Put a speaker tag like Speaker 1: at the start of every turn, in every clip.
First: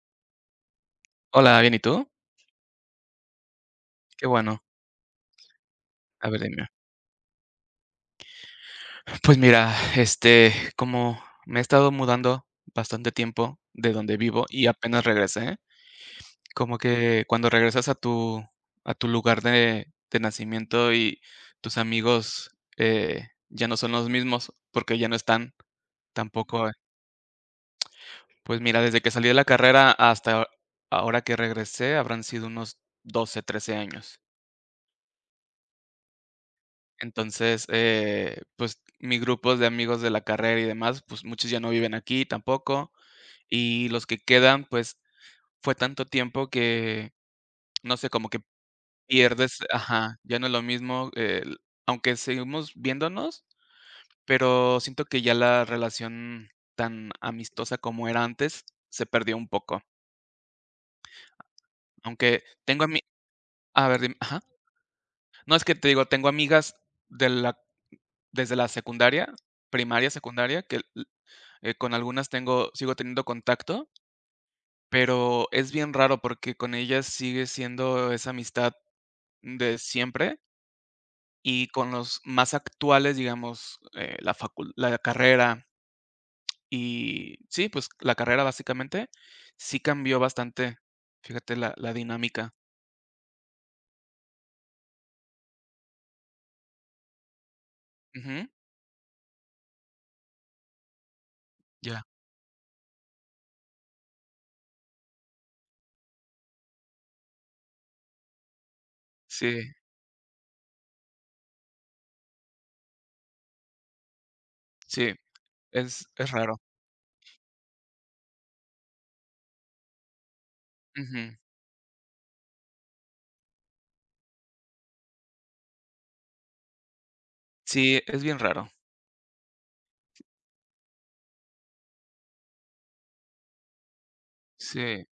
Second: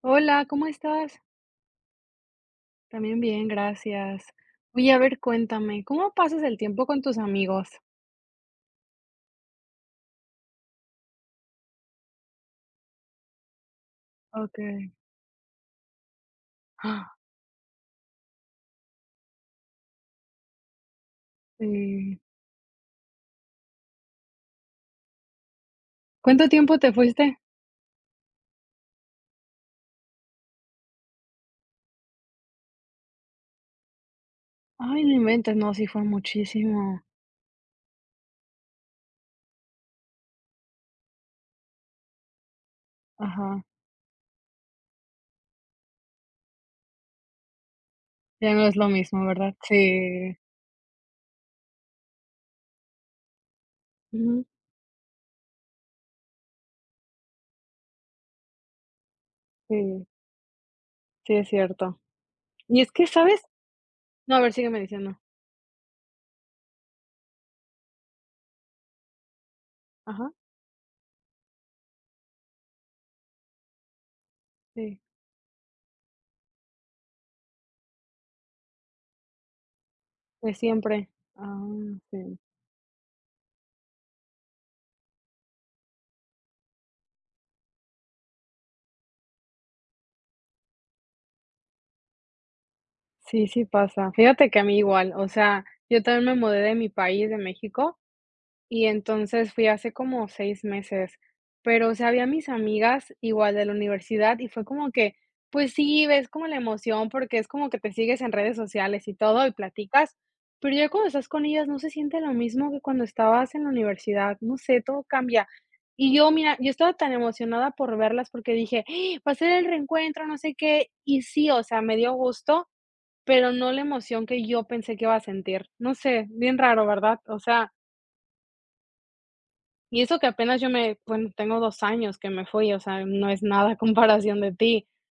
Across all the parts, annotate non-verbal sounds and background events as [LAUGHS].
Speaker 1: Hola, ¿cómo estás?
Speaker 2: Hola, bien, ¿y tú?
Speaker 1: También bien, gracias.
Speaker 2: Qué bueno.
Speaker 1: Oye, a ver, cuéntame, ¿cómo
Speaker 2: A ver,
Speaker 1: pasas el
Speaker 2: dime.
Speaker 1: tiempo con tus amigos?
Speaker 2: Pues mira, este, como me he estado mudando bastante tiempo de donde vivo y
Speaker 1: Okey.
Speaker 2: apenas regresé, como
Speaker 1: Ah,
Speaker 2: que cuando regresas a tu lugar de nacimiento y tus
Speaker 1: sí.
Speaker 2: amigos, ya no son los mismos, porque ya no están
Speaker 1: ¿Cuánto
Speaker 2: tampoco. eh,
Speaker 1: tiempo te fuiste?
Speaker 2: pues mira, desde que salí de la carrera hasta ahora que regresé habrán sido unos 12, 13 años.
Speaker 1: Ay, no inventes, no, sí fue muchísimo.
Speaker 2: Entonces, pues, mi grupo de amigos de la carrera y demás, pues, muchos ya no viven aquí tampoco,
Speaker 1: Ajá,
Speaker 2: y los que quedan, pues, fue tanto tiempo que, no sé, como que
Speaker 1: ya no es lo mismo, ¿verdad?
Speaker 2: pierdes, ajá,
Speaker 1: Sí.
Speaker 2: ya no es lo mismo, el aunque seguimos viéndonos,
Speaker 1: Ujú,
Speaker 2: pero siento que ya la relación tan amistosa como era antes se perdió un poco.
Speaker 1: sí, sí es cierto.
Speaker 2: Aunque
Speaker 1: Y
Speaker 2: tengo
Speaker 1: es que, ¿sabes?
Speaker 2: a ver, dime.
Speaker 1: No, a
Speaker 2: Ajá.
Speaker 1: ver, sígueme diciendo.
Speaker 2: No, es que te digo, tengo amigas de la desde la secundaria, primaria,
Speaker 1: Ajá,
Speaker 2: secundaria, que con algunas tengo sigo teniendo contacto,
Speaker 1: sí,
Speaker 2: pero es bien raro porque con ellas sigue siendo esa amistad de siempre.
Speaker 1: de siempre. Ah,
Speaker 2: Y con los
Speaker 1: sí.
Speaker 2: más actuales, digamos, la carrera, y sí, pues, la carrera básicamente sí cambió bastante, fíjate, la dinámica.
Speaker 1: Sí, sí pasa. Fíjate que a mí igual, o sea, yo también me mudé de mi país, de México.
Speaker 2: Ujú,
Speaker 1: Y entonces fui hace como 6 meses, pero, o
Speaker 2: ya.
Speaker 1: sea, había mis amigas igual de la universidad y fue como que, pues sí, ves como la emoción, porque es como que te sigues en redes sociales y todo y
Speaker 2: Sí,
Speaker 1: platicas, pero ya cuando estás con ellas no se siente lo mismo que cuando estabas en la universidad, no sé, todo
Speaker 2: sí,
Speaker 1: cambia.
Speaker 2: es
Speaker 1: Y yo,
Speaker 2: es
Speaker 1: mira,
Speaker 2: raro.
Speaker 1: yo estaba tan emocionada por verlas porque dije: ¡ah! "Va a ser el reencuentro, no sé qué", y
Speaker 2: Ujú.
Speaker 1: sí, o sea, me dio gusto, pero no la emoción que yo pensé que iba a sentir. No sé, bien raro, ¿verdad? O sea,
Speaker 2: Sí, es bien raro.
Speaker 1: y eso que apenas yo me bueno, tengo 2 años que me fui, o sea, no es nada [LAUGHS] a comparación de ti,
Speaker 2: Sí,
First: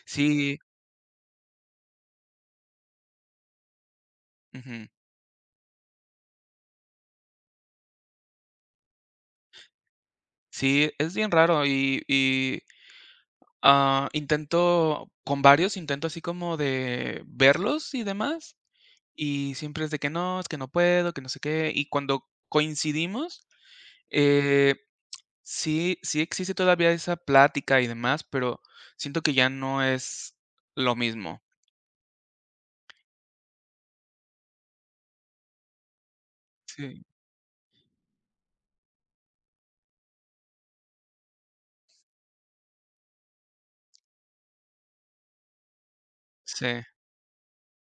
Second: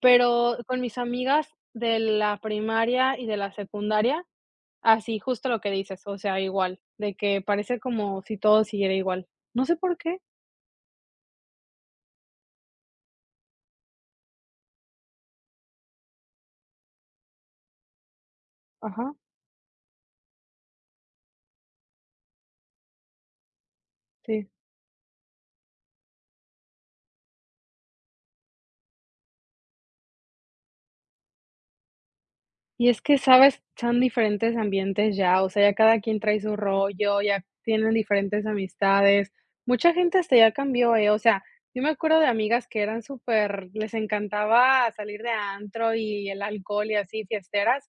Speaker 1: pero
Speaker 2: sí,
Speaker 1: con mis amigas de la primaria y de la secundaria,
Speaker 2: ujú.
Speaker 1: así justo lo que dices, o sea, igual, de que parece como si todo siguiera igual. No sé por qué.
Speaker 2: Sí, es bien raro, intento con varios, intento así como de verlos y demás,
Speaker 1: Ajá,
Speaker 2: y siempre es de que no, es que no puedo, que no sé qué, y cuando coincidimos,
Speaker 1: sí.
Speaker 2: eh, sí, sí existe todavía esa plática y demás, pero siento que ya no es lo mismo.
Speaker 1: Y es que, ¿sabes? Son diferentes ambientes ya, o sea, ya cada quien trae su
Speaker 2: Sí,
Speaker 1: rollo, ya tienen diferentes amistades. Mucha gente hasta ya cambió, ¿eh? O sea, yo me acuerdo de amigas que eran súper, les encantaba salir de antro y el
Speaker 2: sí,
Speaker 1: alcohol y así, fiesteras.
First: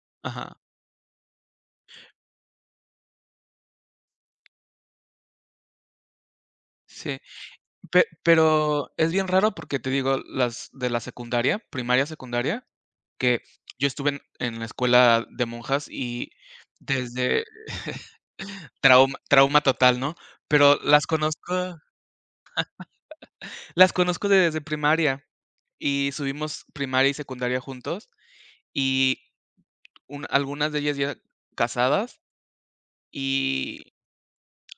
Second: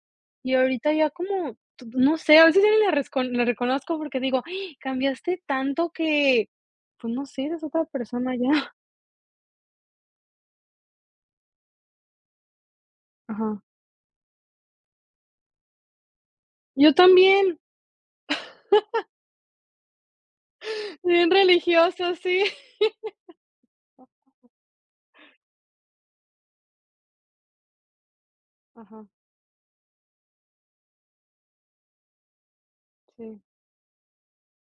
Speaker 1: Y
Speaker 2: ajá,
Speaker 1: ahorita ya como, t- no sé, a veces ya ni la, rescon- la reconozco porque digo, "Ay, cambiaste tanto que, pues
Speaker 2: sí.
Speaker 1: no sé, eres otra
Speaker 2: Pe-
Speaker 1: persona ya.
Speaker 2: pero es bien raro porque te digo, las de la secundaria, primaria, secundaria, que
Speaker 1: Ajá.
Speaker 2: yo estuve en la escuela de monjas
Speaker 1: Yo
Speaker 2: desde...
Speaker 1: también,
Speaker 2: [LAUGHS] Trauma trauma total, ¿no? Pero las
Speaker 1: bien
Speaker 2: conozco
Speaker 1: religiosa, sí.
Speaker 2: las conozco desde primaria, y subimos primaria y secundaria juntos,
Speaker 1: Ajá,
Speaker 2: y un algunas de ellas ya casadas,
Speaker 1: sí,
Speaker 2: y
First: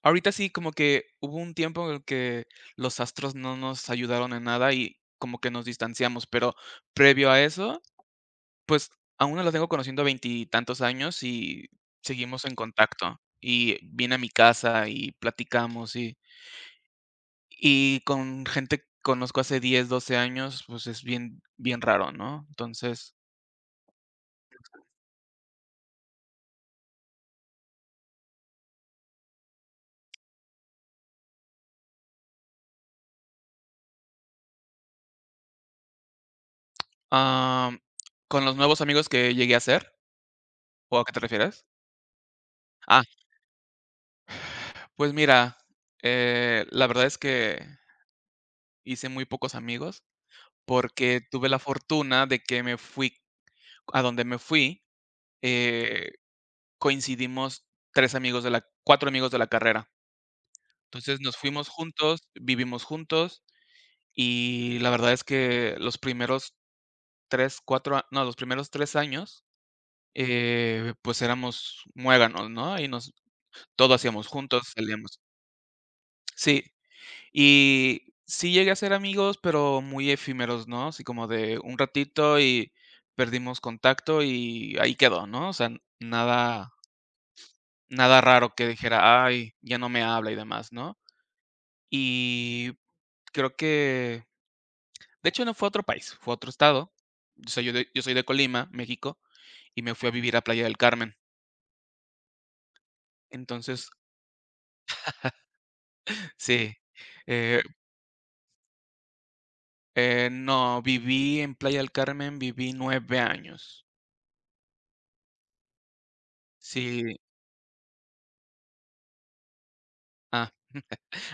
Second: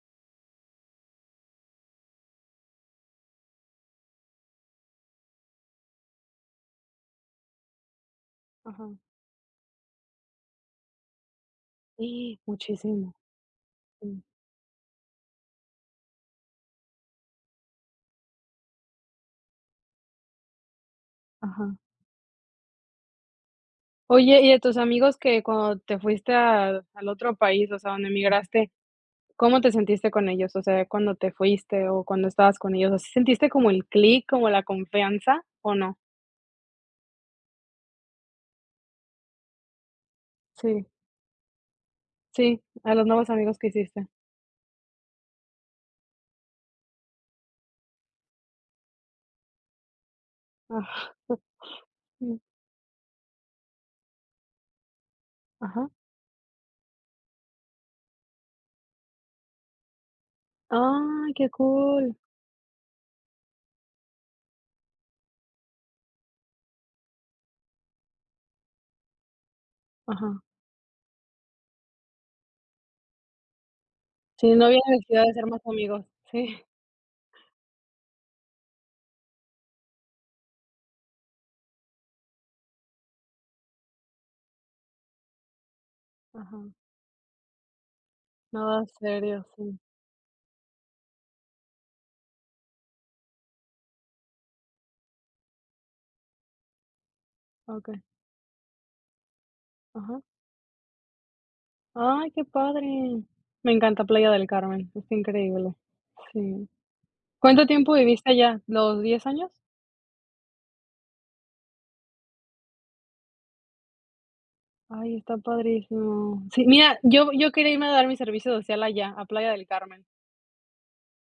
Speaker 2: ahorita sí, como que hubo un tiempo en el que los astros no nos ayudaron en nada y como que nos distanciamos, pero previo a eso,
Speaker 1: ajá.
Speaker 2: pues, aún no las tengo conociendo veintitantos años y
Speaker 1: Sí,
Speaker 2: seguimos en
Speaker 1: muchísimo,
Speaker 2: contacto, y viene a
Speaker 1: sí,
Speaker 2: mi casa y platicamos. Y con gente que conozco hace 10, 12 años, pues, es bien
Speaker 1: ajá.
Speaker 2: bien raro, ¿no? Entonces,
Speaker 1: Oye, y de tus amigos que cuando te fuiste a al otro país, o sea, donde emigraste, ¿cómo te sentiste con ellos? O sea, cuando te fuiste o cuando estabas con ellos, ¿así sentiste como el clic, como la confianza o no?
Speaker 2: am, con los nuevos amigos que llegué a hacer,
Speaker 1: Sí,
Speaker 2: ¿o a qué te refieres?
Speaker 1: sí, a
Speaker 2: Ah,
Speaker 1: los nuevos amigos que hiciste.
Speaker 2: pues mira, la verdad es que hice muy pocos amigos, porque
Speaker 1: Ajá,
Speaker 2: tuve la fortuna
Speaker 1: mm,
Speaker 2: de
Speaker 1: [LAUGHS]
Speaker 2: que me fui a donde me fui,
Speaker 1: ajá.
Speaker 2: eh, coincidimos 3 amigos de la 4 amigos de la carrera. Entonces,
Speaker 1: Ay,
Speaker 2: nos
Speaker 1: qué
Speaker 2: fuimos
Speaker 1: cool.
Speaker 2: juntos, vivimos juntos, y la verdad es que los primeros 3 4 a no, los primeros 3 años,
Speaker 1: Ajá.
Speaker 2: pues éramos muéganos, ¿no? Y nos todo hacíamos
Speaker 1: Sí,
Speaker 2: juntos,
Speaker 1: no había
Speaker 2: salíamos.
Speaker 1: necesidad de ser más amigos. Sí,
Speaker 2: Sí, y sí llegué a ser amigos, pero muy efímeros, ¿no? Así como de un ratito y perdimos contacto y ahí quedó, ¿no? O sea, n-
Speaker 1: ajá.
Speaker 2: nada nada raro que
Speaker 1: Nada
Speaker 2: dijera:
Speaker 1: serio,
Speaker 2: "Ay,
Speaker 1: sí.
Speaker 2: ya no me habla", y demás, ¿no? Y creo que, de hecho, no fue a otro país, fue a otro estado. O sea,
Speaker 1: Okey,
Speaker 2: yo soy de Colima, México, y me fui a
Speaker 1: ajá.
Speaker 2: vivir a Playa del Carmen.
Speaker 1: Ay, qué padre. Me
Speaker 2: Entonces,
Speaker 1: encanta Playa del Carmen, es increíble, sí.
Speaker 2: sí, eh
Speaker 1: ¿Cuánto tiempo viviste allá? ¿Los 10 años?
Speaker 2: no, viví en Playa del Carmen, viví 9 años.
Speaker 1: Ay, está padrísimo. Sí, mira,
Speaker 2: Sí,
Speaker 1: yo quería irme a dar mi servicio social allá, a Playa del Carmen.
Speaker 2: ah,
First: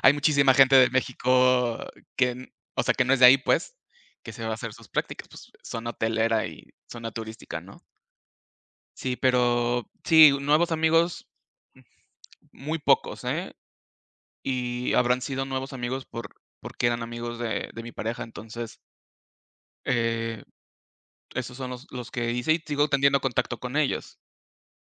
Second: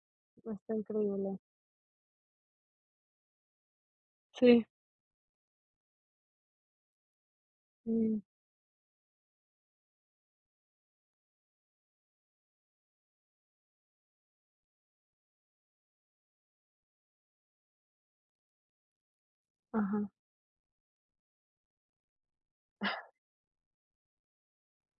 Speaker 2: hay muchísima
Speaker 1: Está
Speaker 2: gente de
Speaker 1: increíble.
Speaker 2: México que n o sea, que no es de ahí, pues, que se va a
Speaker 1: Sí,
Speaker 2: hacer sus prácticas, pues, zona hotelera y zona turística, ¿no?
Speaker 1: mm,
Speaker 2: Sí, pero sí, nuevos amigos, mm, muy pocos, ¿eh? Y habrán sido nuevos amigos porque eran amigos de mi pareja. Entonces,
Speaker 1: ajá.
Speaker 2: eh, esos son los que hice y sigo teniendo contacto con ellos.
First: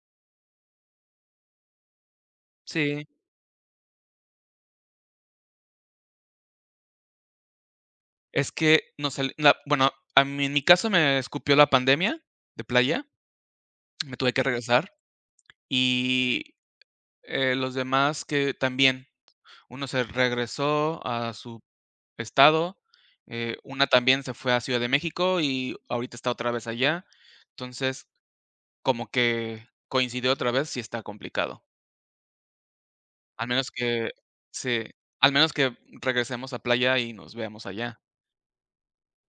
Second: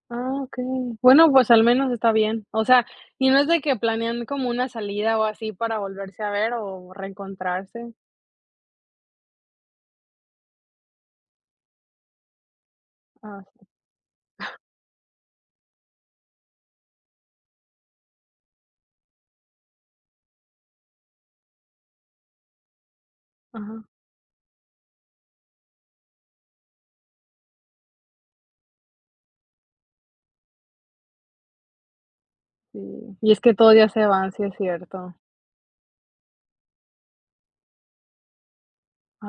Speaker 1: Ah, okey. Bueno, pues al menos está bien. O sea,
Speaker 2: Sí.
Speaker 1: ¿y no es de que planean como una salida o así para volverse a ver o reencontrarse?
Speaker 2: Es que nos sal la bueno, a mí en mi caso me escupió la pandemia de playa,
Speaker 1: Ah,
Speaker 2: me tuve que regresar, y, los demás que también, uno se regresó a su estado,
Speaker 1: ajá,
Speaker 2: una también se fue a Ciudad de México y ahorita está otra vez allá. Entonces, como que coincidió otra vez, sí está complicado.
Speaker 1: sí. Y es
Speaker 2: Al
Speaker 1: que
Speaker 2: menos
Speaker 1: todos ya se
Speaker 2: que
Speaker 1: van, sí es
Speaker 2: se
Speaker 1: cierto.
Speaker 2: Al menos que regresemos a playa y nos veamos allá.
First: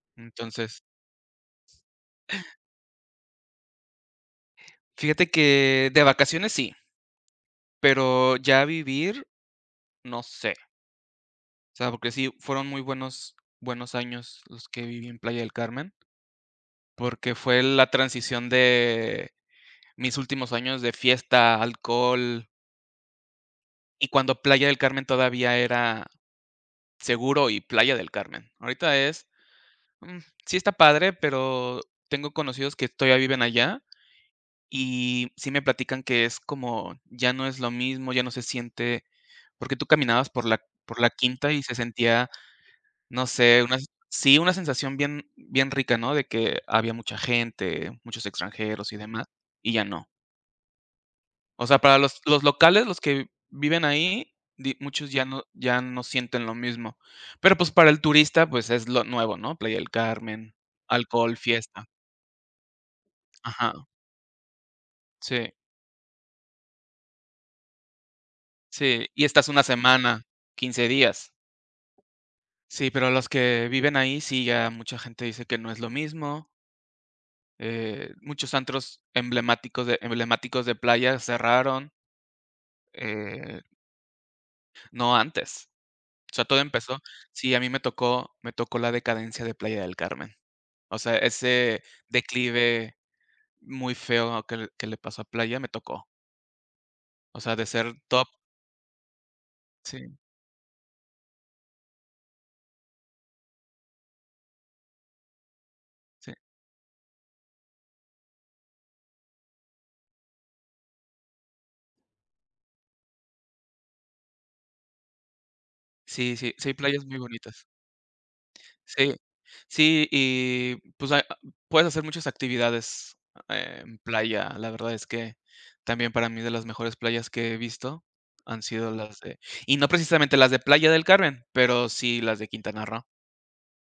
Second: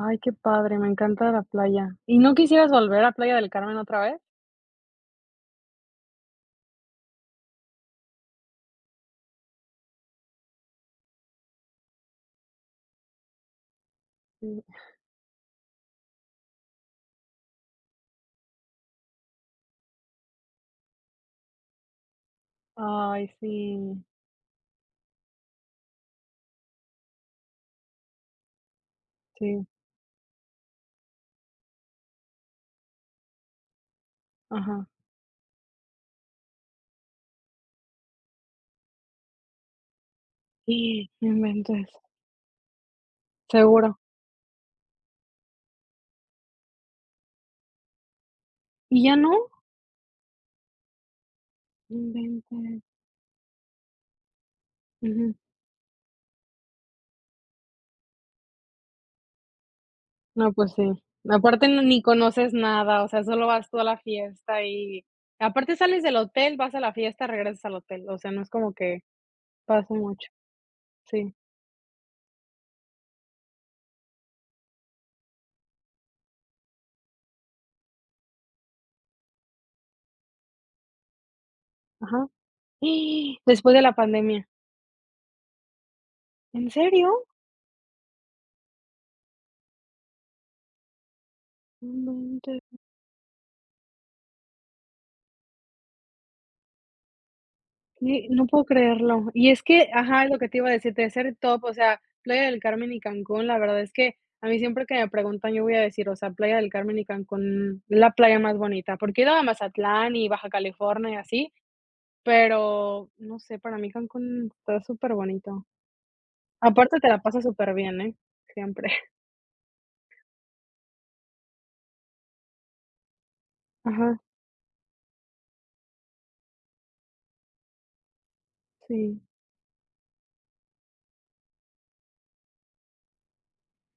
Speaker 1: Ay, qué padre,
Speaker 2: Entonces,
Speaker 1: me encanta la playa. ¿Y no quisieras volver a Playa del Carmen otra vez?
Speaker 2: fíjate que de vacaciones sí. Pero ya vivir, no sé. O sea, porque sí fueron muy buenos años
Speaker 1: Mm,
Speaker 2: los que viví en Playa del Carmen, porque fue la transición de mis últimos años de fiesta, alcohol,
Speaker 1: ay, sí,
Speaker 2: y cuando Playa del Carmen todavía era seguro y Playa del Carmen. Ahorita es,
Speaker 1: sí,
Speaker 2: mm, sí está padre, pero tengo conocidos que todavía viven allá
Speaker 1: ajá.
Speaker 2: y sí me platican que es como ya no es lo mismo, ya no se siente, porque tú caminabas por la por
Speaker 1: Y
Speaker 2: la
Speaker 1: no
Speaker 2: quinta y se
Speaker 1: inventes,
Speaker 2: sentía, no sé, una
Speaker 1: seguro.
Speaker 2: sí, una sensación bien bien rica, ¿no? De que había mucha gente, muchos extranjeros y
Speaker 1: ¿Y ya
Speaker 2: demás,
Speaker 1: no?
Speaker 2: y ya no. O sea,
Speaker 1: No
Speaker 2: para los
Speaker 1: inventes.
Speaker 2: locales, los que viven ahí, di muchos ya
Speaker 1: Ujú.
Speaker 2: no ya no sienten lo mismo. Pero, pues, para el turista, pues, es lo nuevo, ¿no? Playa del
Speaker 1: No,
Speaker 2: Carmen,
Speaker 1: pues sí.
Speaker 2: alcohol,
Speaker 1: Aparte no
Speaker 2: fiesta.
Speaker 1: ni conoces nada, o sea, solo vas
Speaker 2: Ajá,
Speaker 1: tú a la fiesta y
Speaker 2: sí,
Speaker 1: aparte sales del hotel, vas a la fiesta, regresas al hotel, o sea, no es como que
Speaker 2: sí, y estás una
Speaker 1: pasa
Speaker 2: semana,
Speaker 1: mucho.
Speaker 2: 15 días.
Speaker 1: Sí,
Speaker 2: Sí, pero los que viven ahí, sí, ya mucha gente dice que no es lo mismo. Muchos antros emblemáticos de playa cerraron,
Speaker 1: ajá. [GASPS]
Speaker 2: eh,
Speaker 1: ¿Después de la pandemia,
Speaker 2: no antes. O sea, todo
Speaker 1: ¿en
Speaker 2: empezó,
Speaker 1: serio?
Speaker 2: sí, a mí me tocó la decadencia de Playa del Carmen. O sea, ese
Speaker 1: No inventes.
Speaker 2: declive muy feo que le pasó a Playa me tocó. O sea, de ser
Speaker 1: Y
Speaker 2: top,
Speaker 1: no puedo creerlo. Y es que,
Speaker 2: sí,
Speaker 1: ajá, lo que te iba a decir, de ser top, o sea, Playa del Carmen y Cancún, la verdad es que a mí siempre que me preguntan, yo voy a decir, o sea,
Speaker 2: sí.
Speaker 1: Playa del Carmen y Cancún, la playa más bonita, porque he ido a Mazatlán y Baja California y así, pero no sé, para mí Cancún está súper bonito.
Speaker 2: Sí, sí, sí hay
Speaker 1: Aparte
Speaker 2: playas
Speaker 1: te
Speaker 2: muy
Speaker 1: la pasas
Speaker 2: bonitas.
Speaker 1: súper bien, ¿eh? Siempre.
Speaker 2: Sí,
Speaker 1: [LAUGHS]
Speaker 2: sí, y pues, puedes hacer muchas actividades en
Speaker 1: Ajá,
Speaker 2: playa. La verdad es que también para mí, de las mejores playas que he visto, han sido las
Speaker 1: sí,
Speaker 2: de, y no precisamente las de Playa del Carmen, pero sí las de Quintana Roo.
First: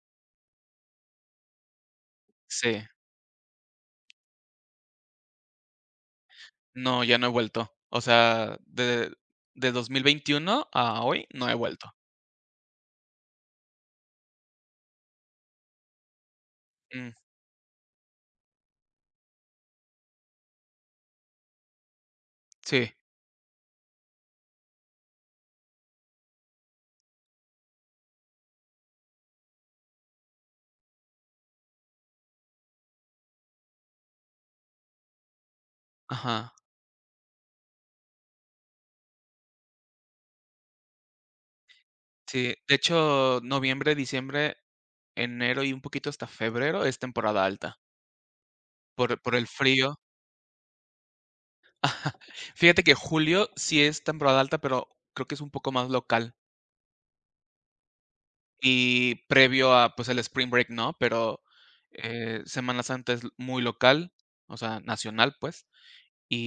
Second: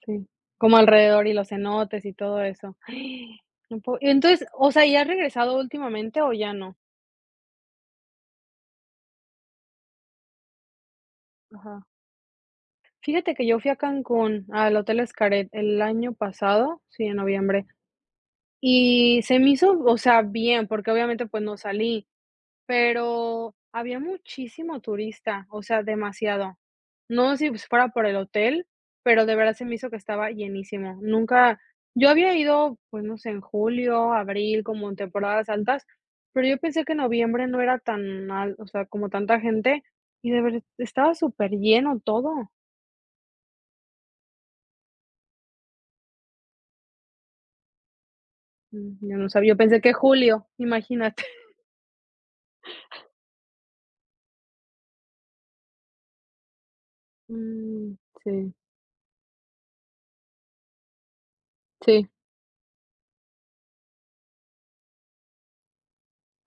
Speaker 1: sí. Como alrededor y los cenotes y todo
Speaker 2: Sí,
Speaker 1: eso. [GASPS] No puedo. Entonces, o sea, ¿ya has regresado últimamente o ya no?
Speaker 2: no, ya no he vuelto. O sea, de 2021 a hoy no he
Speaker 1: Ajá.
Speaker 2: vuelto.
Speaker 1: Fíjate que yo fui a Cancún, al Hotel Xcaret, el año pasado, sí,
Speaker 2: Mm,
Speaker 1: en noviembre, y se me hizo, o sea, bien, porque obviamente, pues, no salí,
Speaker 2: sí,
Speaker 1: pero había muchísimo turista, o sea, demasiado. No sé si pues, fuera por el hotel, pero de verdad se me hizo que estaba llenísimo. Nunca yo había ido, pues, no sé, en julio, abril, como en temporadas altas, pero
Speaker 2: ajá,
Speaker 1: yo pensé que noviembre no era tan al o sea, como tanta gente, y de verdad estaba súper lleno todo.
Speaker 2: sí. De hecho, noviembre, diciembre, enero y un poquito hasta febrero es temporada alta
Speaker 1: Mm, yo
Speaker 2: por
Speaker 1: no
Speaker 2: por el
Speaker 1: sabía, yo pensé que
Speaker 2: frío.
Speaker 1: julio, imagínate.
Speaker 2: Fíjate que julio sí es temporada alta, pero creo que es un poco más local
Speaker 1: Mm, sí,
Speaker 2: y previo a, pues, el spring break, ¿no? Pero,
Speaker 1: sí,
Speaker 2: Semana Santa es muy local, o sea, nacional, pues,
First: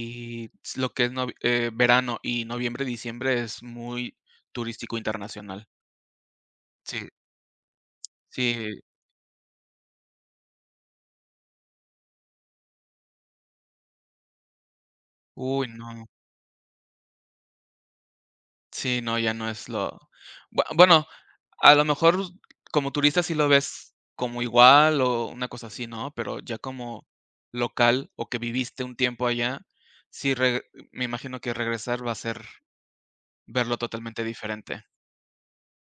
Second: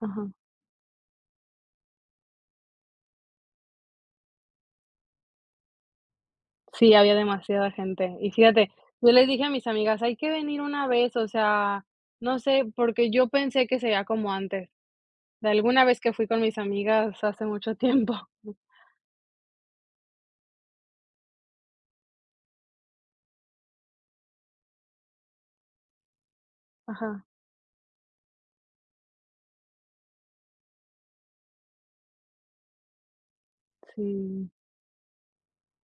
Speaker 1: ajá.
Speaker 2: s lo que es novie verano y noviembre, diciembre es muy turístico internacional.
Speaker 1: Sí,
Speaker 2: Sí,
Speaker 1: había demasiada gente. Y fíjate,
Speaker 2: sí.
Speaker 1: yo les dije a mis amigas: "Hay que venir una vez", o sea, no sé, porque yo pensé que sería como antes, de
Speaker 2: Uy,
Speaker 1: alguna vez
Speaker 2: no.
Speaker 1: que fui con mis amigas hace mucho tiempo. [LAUGHS]
Speaker 2: Sí, no, ya no es lo bueno, a lo mejor como turista sí lo ves como igual o una cosa así, ¿no? Pero ya como
Speaker 1: Ajá,
Speaker 2: local o que viviste un tiempo allá, sí, re me imagino que regresar va a ser verlo totalmente
Speaker 1: sí.
Speaker 2: diferente.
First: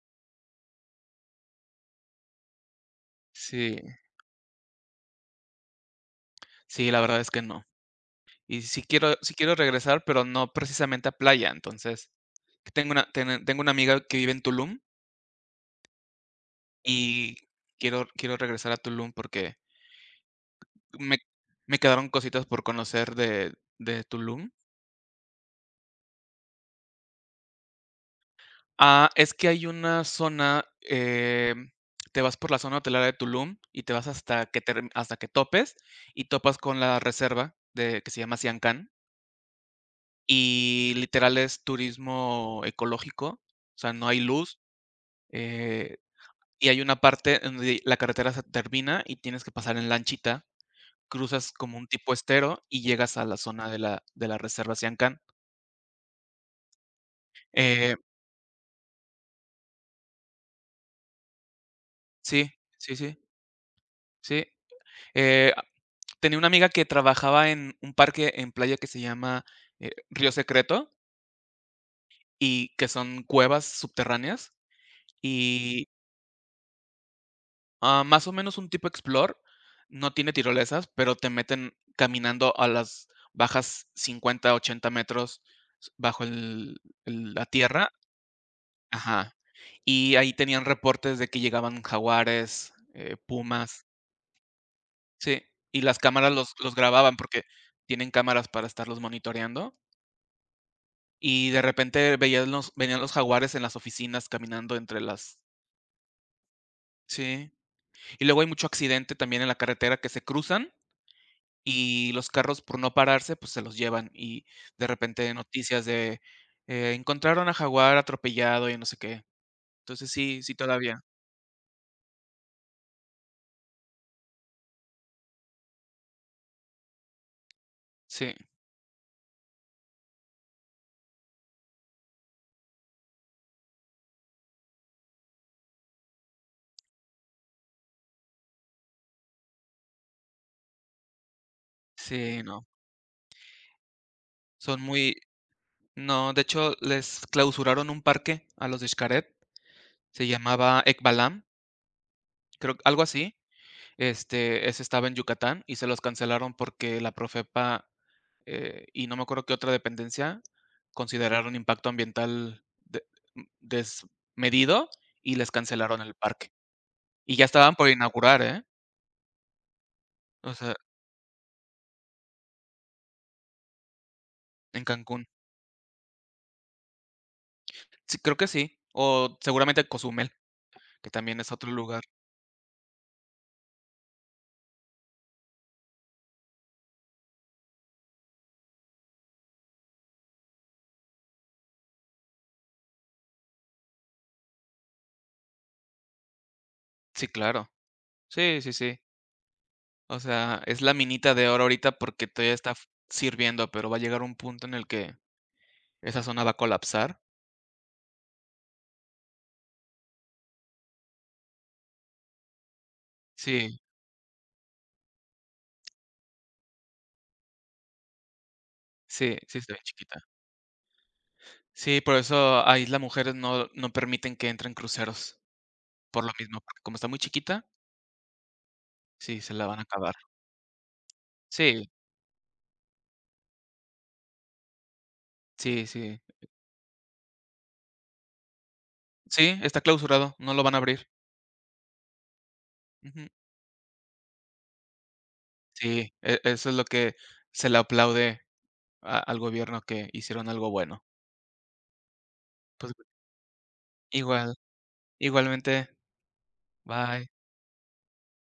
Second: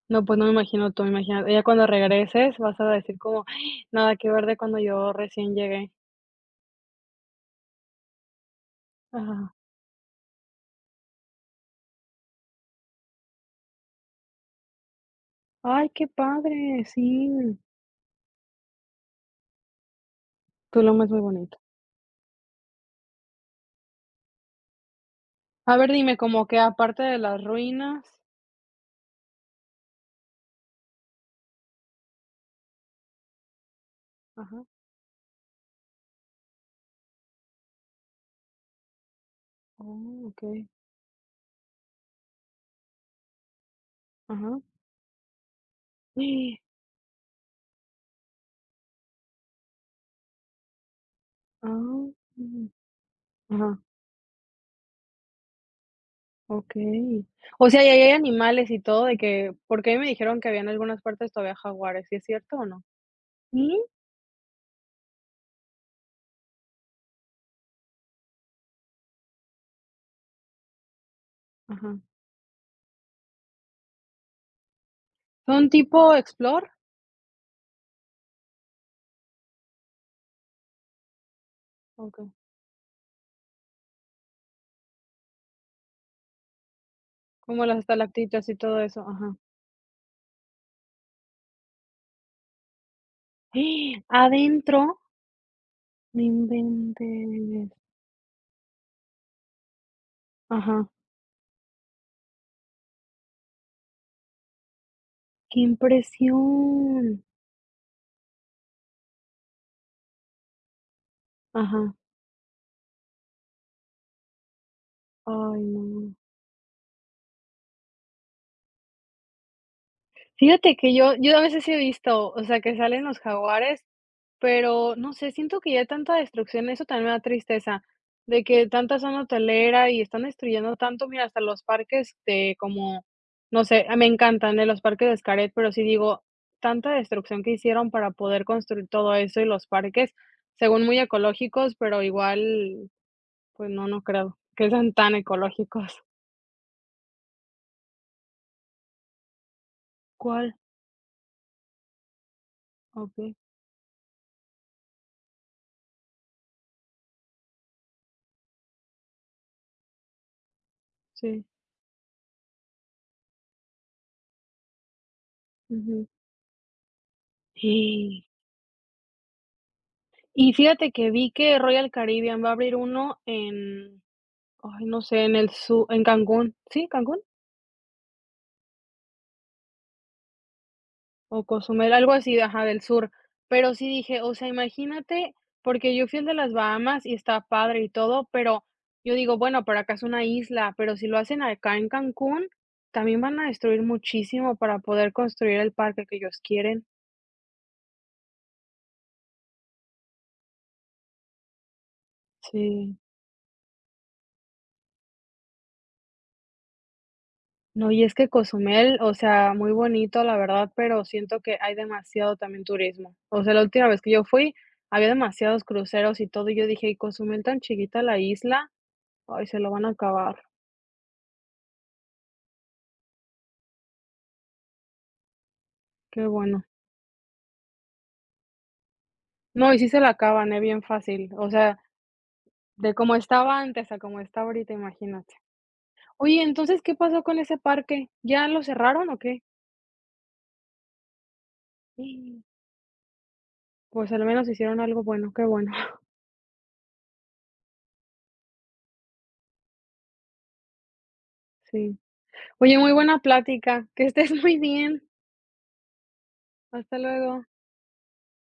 Speaker 1: No, pues, no me imagino tú, imagínate, ya cuando regreses vas a decir como: [GASPS]
Speaker 2: Sí,
Speaker 1: "Ay, nada que ver de cuando yo recién llegué".
Speaker 2: sí, la verdad es que no. Y sí quiero sí
Speaker 1: Ajá.
Speaker 2: quiero regresar, pero no precisamente a playa. Entonces, tengo una ten tengo una amiga que vive en Tulum,
Speaker 1: Ay, qué padre,
Speaker 2: y
Speaker 1: sí.
Speaker 2: quiero regresar a Tulum porque
Speaker 1: Tulum es muy
Speaker 2: Me
Speaker 1: bonito.
Speaker 2: me quedaron cositas por conocer de Tulum.
Speaker 1: A ver, dime, como que aparte de las ruinas
Speaker 2: Ah, es que hay una zona, te vas por la zona hotelera de Tulum y te vas
Speaker 1: ajá,
Speaker 2: hasta que topes, y topas con la reserva de que se llama Siancán,
Speaker 1: oh, okey,
Speaker 2: y literal es turismo ecológico, o sea, no hay luz,
Speaker 1: ajá,
Speaker 2: eh,
Speaker 1: [GASPS] ¡eh!
Speaker 2: y hay una parte en donde la carretera se termina y tienes que pasar en lanchita, cruzas como un
Speaker 1: Ah,
Speaker 2: tipo estero
Speaker 1: mm,
Speaker 2: y llegas a la zona
Speaker 1: ajá,
Speaker 2: de la reserva Siancán.
Speaker 1: okey. O sea, ¿y
Speaker 2: Eh,
Speaker 1: ahí hay animales y todo de que? Porque a mí me dijeron que había en algunas partes todavía jaguares, ¿sí es
Speaker 2: sí,
Speaker 1: cierto o no?
Speaker 2: sí, sí.
Speaker 1: ¿Sí?
Speaker 2: Sí, eh, tenía una amiga que trabajaba en un parque en playa que se llama, Río Secreto,
Speaker 1: Ajá,
Speaker 2: y que son cuevas subterráneas.
Speaker 1: ¿son
Speaker 2: Y,
Speaker 1: tipo explore?
Speaker 2: más o menos un tipo explore, no tiene tirolesas, pero te meten
Speaker 1: Okey,
Speaker 2: caminando, a las bajas 50, 80 metros s bajo el la
Speaker 1: como las
Speaker 2: tierra
Speaker 1: estalactitas y todo eso,
Speaker 2: ajá,
Speaker 1: ajá.
Speaker 2: y ahí tenían reportes de que llegaban jaguares,
Speaker 1: [GASPS]
Speaker 2: pumas,
Speaker 1: ¡Eh! ¿Adentro?
Speaker 2: sí, y las
Speaker 1: No
Speaker 2: cámaras los grababan porque
Speaker 1: inventes.
Speaker 2: tienen cámaras para estarlos monitoreando.
Speaker 1: Ajá,
Speaker 2: Y de repente veías los venían los jaguares en las oficinas caminando entre las,
Speaker 1: qué impresión.
Speaker 2: sí. Y luego hay mucho accidente también en la carretera, que se cruzan,
Speaker 1: Ajá,
Speaker 2: y los carros por no pararse, pues, se los llevan, y de repente
Speaker 1: ay,
Speaker 2: noticias
Speaker 1: no.
Speaker 2: de, encontraron a jaguar atropellado y no sé qué. Entonces sí, sí
Speaker 1: Fíjate que
Speaker 2: todavía.
Speaker 1: yo a veces sí he visto, o sea, que salen los jaguares, pero no sé, siento que ya hay tanta destrucción, eso también me da tristeza,
Speaker 2: Sí,
Speaker 1: de que tanta zona hotelera y están destruyendo tanto, mira, hasta los parques de como, no sé, ah, me encantan, de los parques de Xcaret, pero sí digo, tanta destrucción que hicieron para poder construir todo eso y los parques, según muy ecológicos, pero
Speaker 2: sí, no.
Speaker 1: igual, pues no, no creo que
Speaker 2: Son
Speaker 1: sean
Speaker 2: muy,
Speaker 1: tan ecológicos.
Speaker 2: no, de hecho, les clausuraron un parque a los de Xcaret, se
Speaker 1: ¿Cuál?
Speaker 2: llamaba Ekbalam, creo, algo
Speaker 1: Okey,
Speaker 2: así. Ese estaba en Yucatán y se los cancelaron porque la Profepa, y no me acuerdo qué otra dependencia,
Speaker 1: sí,
Speaker 2: consideraron impacto ambiental desmedido, y les cancelaron
Speaker 1: ujú.
Speaker 2: el parque. Y ya estaban por inaugurar, ¿eh?
Speaker 1: Y
Speaker 2: O sea,
Speaker 1: fíjate que vi que Royal Caribbean va a abrir uno en, ay,
Speaker 2: en
Speaker 1: no sé,
Speaker 2: Cancún.
Speaker 1: en el su en Cancún, ¿sí, Cancún?
Speaker 2: Sí, creo que sí. O seguramente Cozumel, que también
Speaker 1: O
Speaker 2: es otro
Speaker 1: Cozumel,
Speaker 2: lugar.
Speaker 1: algo así, de- ajá, del sur. Pero sí dije, o sea, imagínate, porque yo fui al de las Bahamas y está padre y todo, pero yo digo, bueno, pero acá es una isla, pero si lo hacen acá en Cancún, también van a destruir muchísimo para poder construir el parque que ellos quieren.
Speaker 2: Sí, claro. Sí, sí, sí. O sea, es la minita de oro ahorita porque todavía está
Speaker 1: Sí.
Speaker 2: sirviendo, pero va a llegar un punto en el que esa zona va a colapsar.
Speaker 1: No, y es que Cozumel, o sea, muy bonito, la verdad, pero siento que hay demasiado también turismo. O sea, la
Speaker 2: Sí,
Speaker 1: última vez que yo fui, había demasiados cruceros y todo, y yo dije, ¿y Cozumel tan chiquita la isla?
Speaker 2: sí,
Speaker 1: Ay,
Speaker 2: sí,
Speaker 1: se lo
Speaker 2: está bien
Speaker 1: van a
Speaker 2: chiquita.
Speaker 1: acabar.
Speaker 2: Sí, por eso a Isla Mujeres no, no permiten que entren cruceros. Por
Speaker 1: Qué
Speaker 2: lo mismo,
Speaker 1: bueno.
Speaker 2: porque como está muy chiquita, sí, se la
Speaker 1: No,
Speaker 2: van
Speaker 1: y
Speaker 2: a
Speaker 1: sí se la
Speaker 2: acabar.
Speaker 1: acaban, bien fácil. O sea,
Speaker 2: Sí,
Speaker 1: de como estaba antes a como está ahorita, imagínate.
Speaker 2: sí, sí.
Speaker 1: Oye, entonces, ¿qué pasó con ese parque? ¿Ya lo cerraron o qué?
Speaker 2: Sí, está clausurado, no lo van a abrir.
Speaker 1: Mm,
Speaker 2: Ujú.
Speaker 1: pues al menos hicieron algo bueno, qué bueno. [LAUGHS]
Speaker 2: Sí, eso es lo que se le aplaude a al gobierno, que hicieron algo bueno.
Speaker 1: Sí. Oye, muy
Speaker 2: Pues,
Speaker 1: buena plática. Que estés
Speaker 2: igual,
Speaker 1: muy bien.
Speaker 2: igualmente,
Speaker 1: Hasta
Speaker 2: bye.
Speaker 1: luego.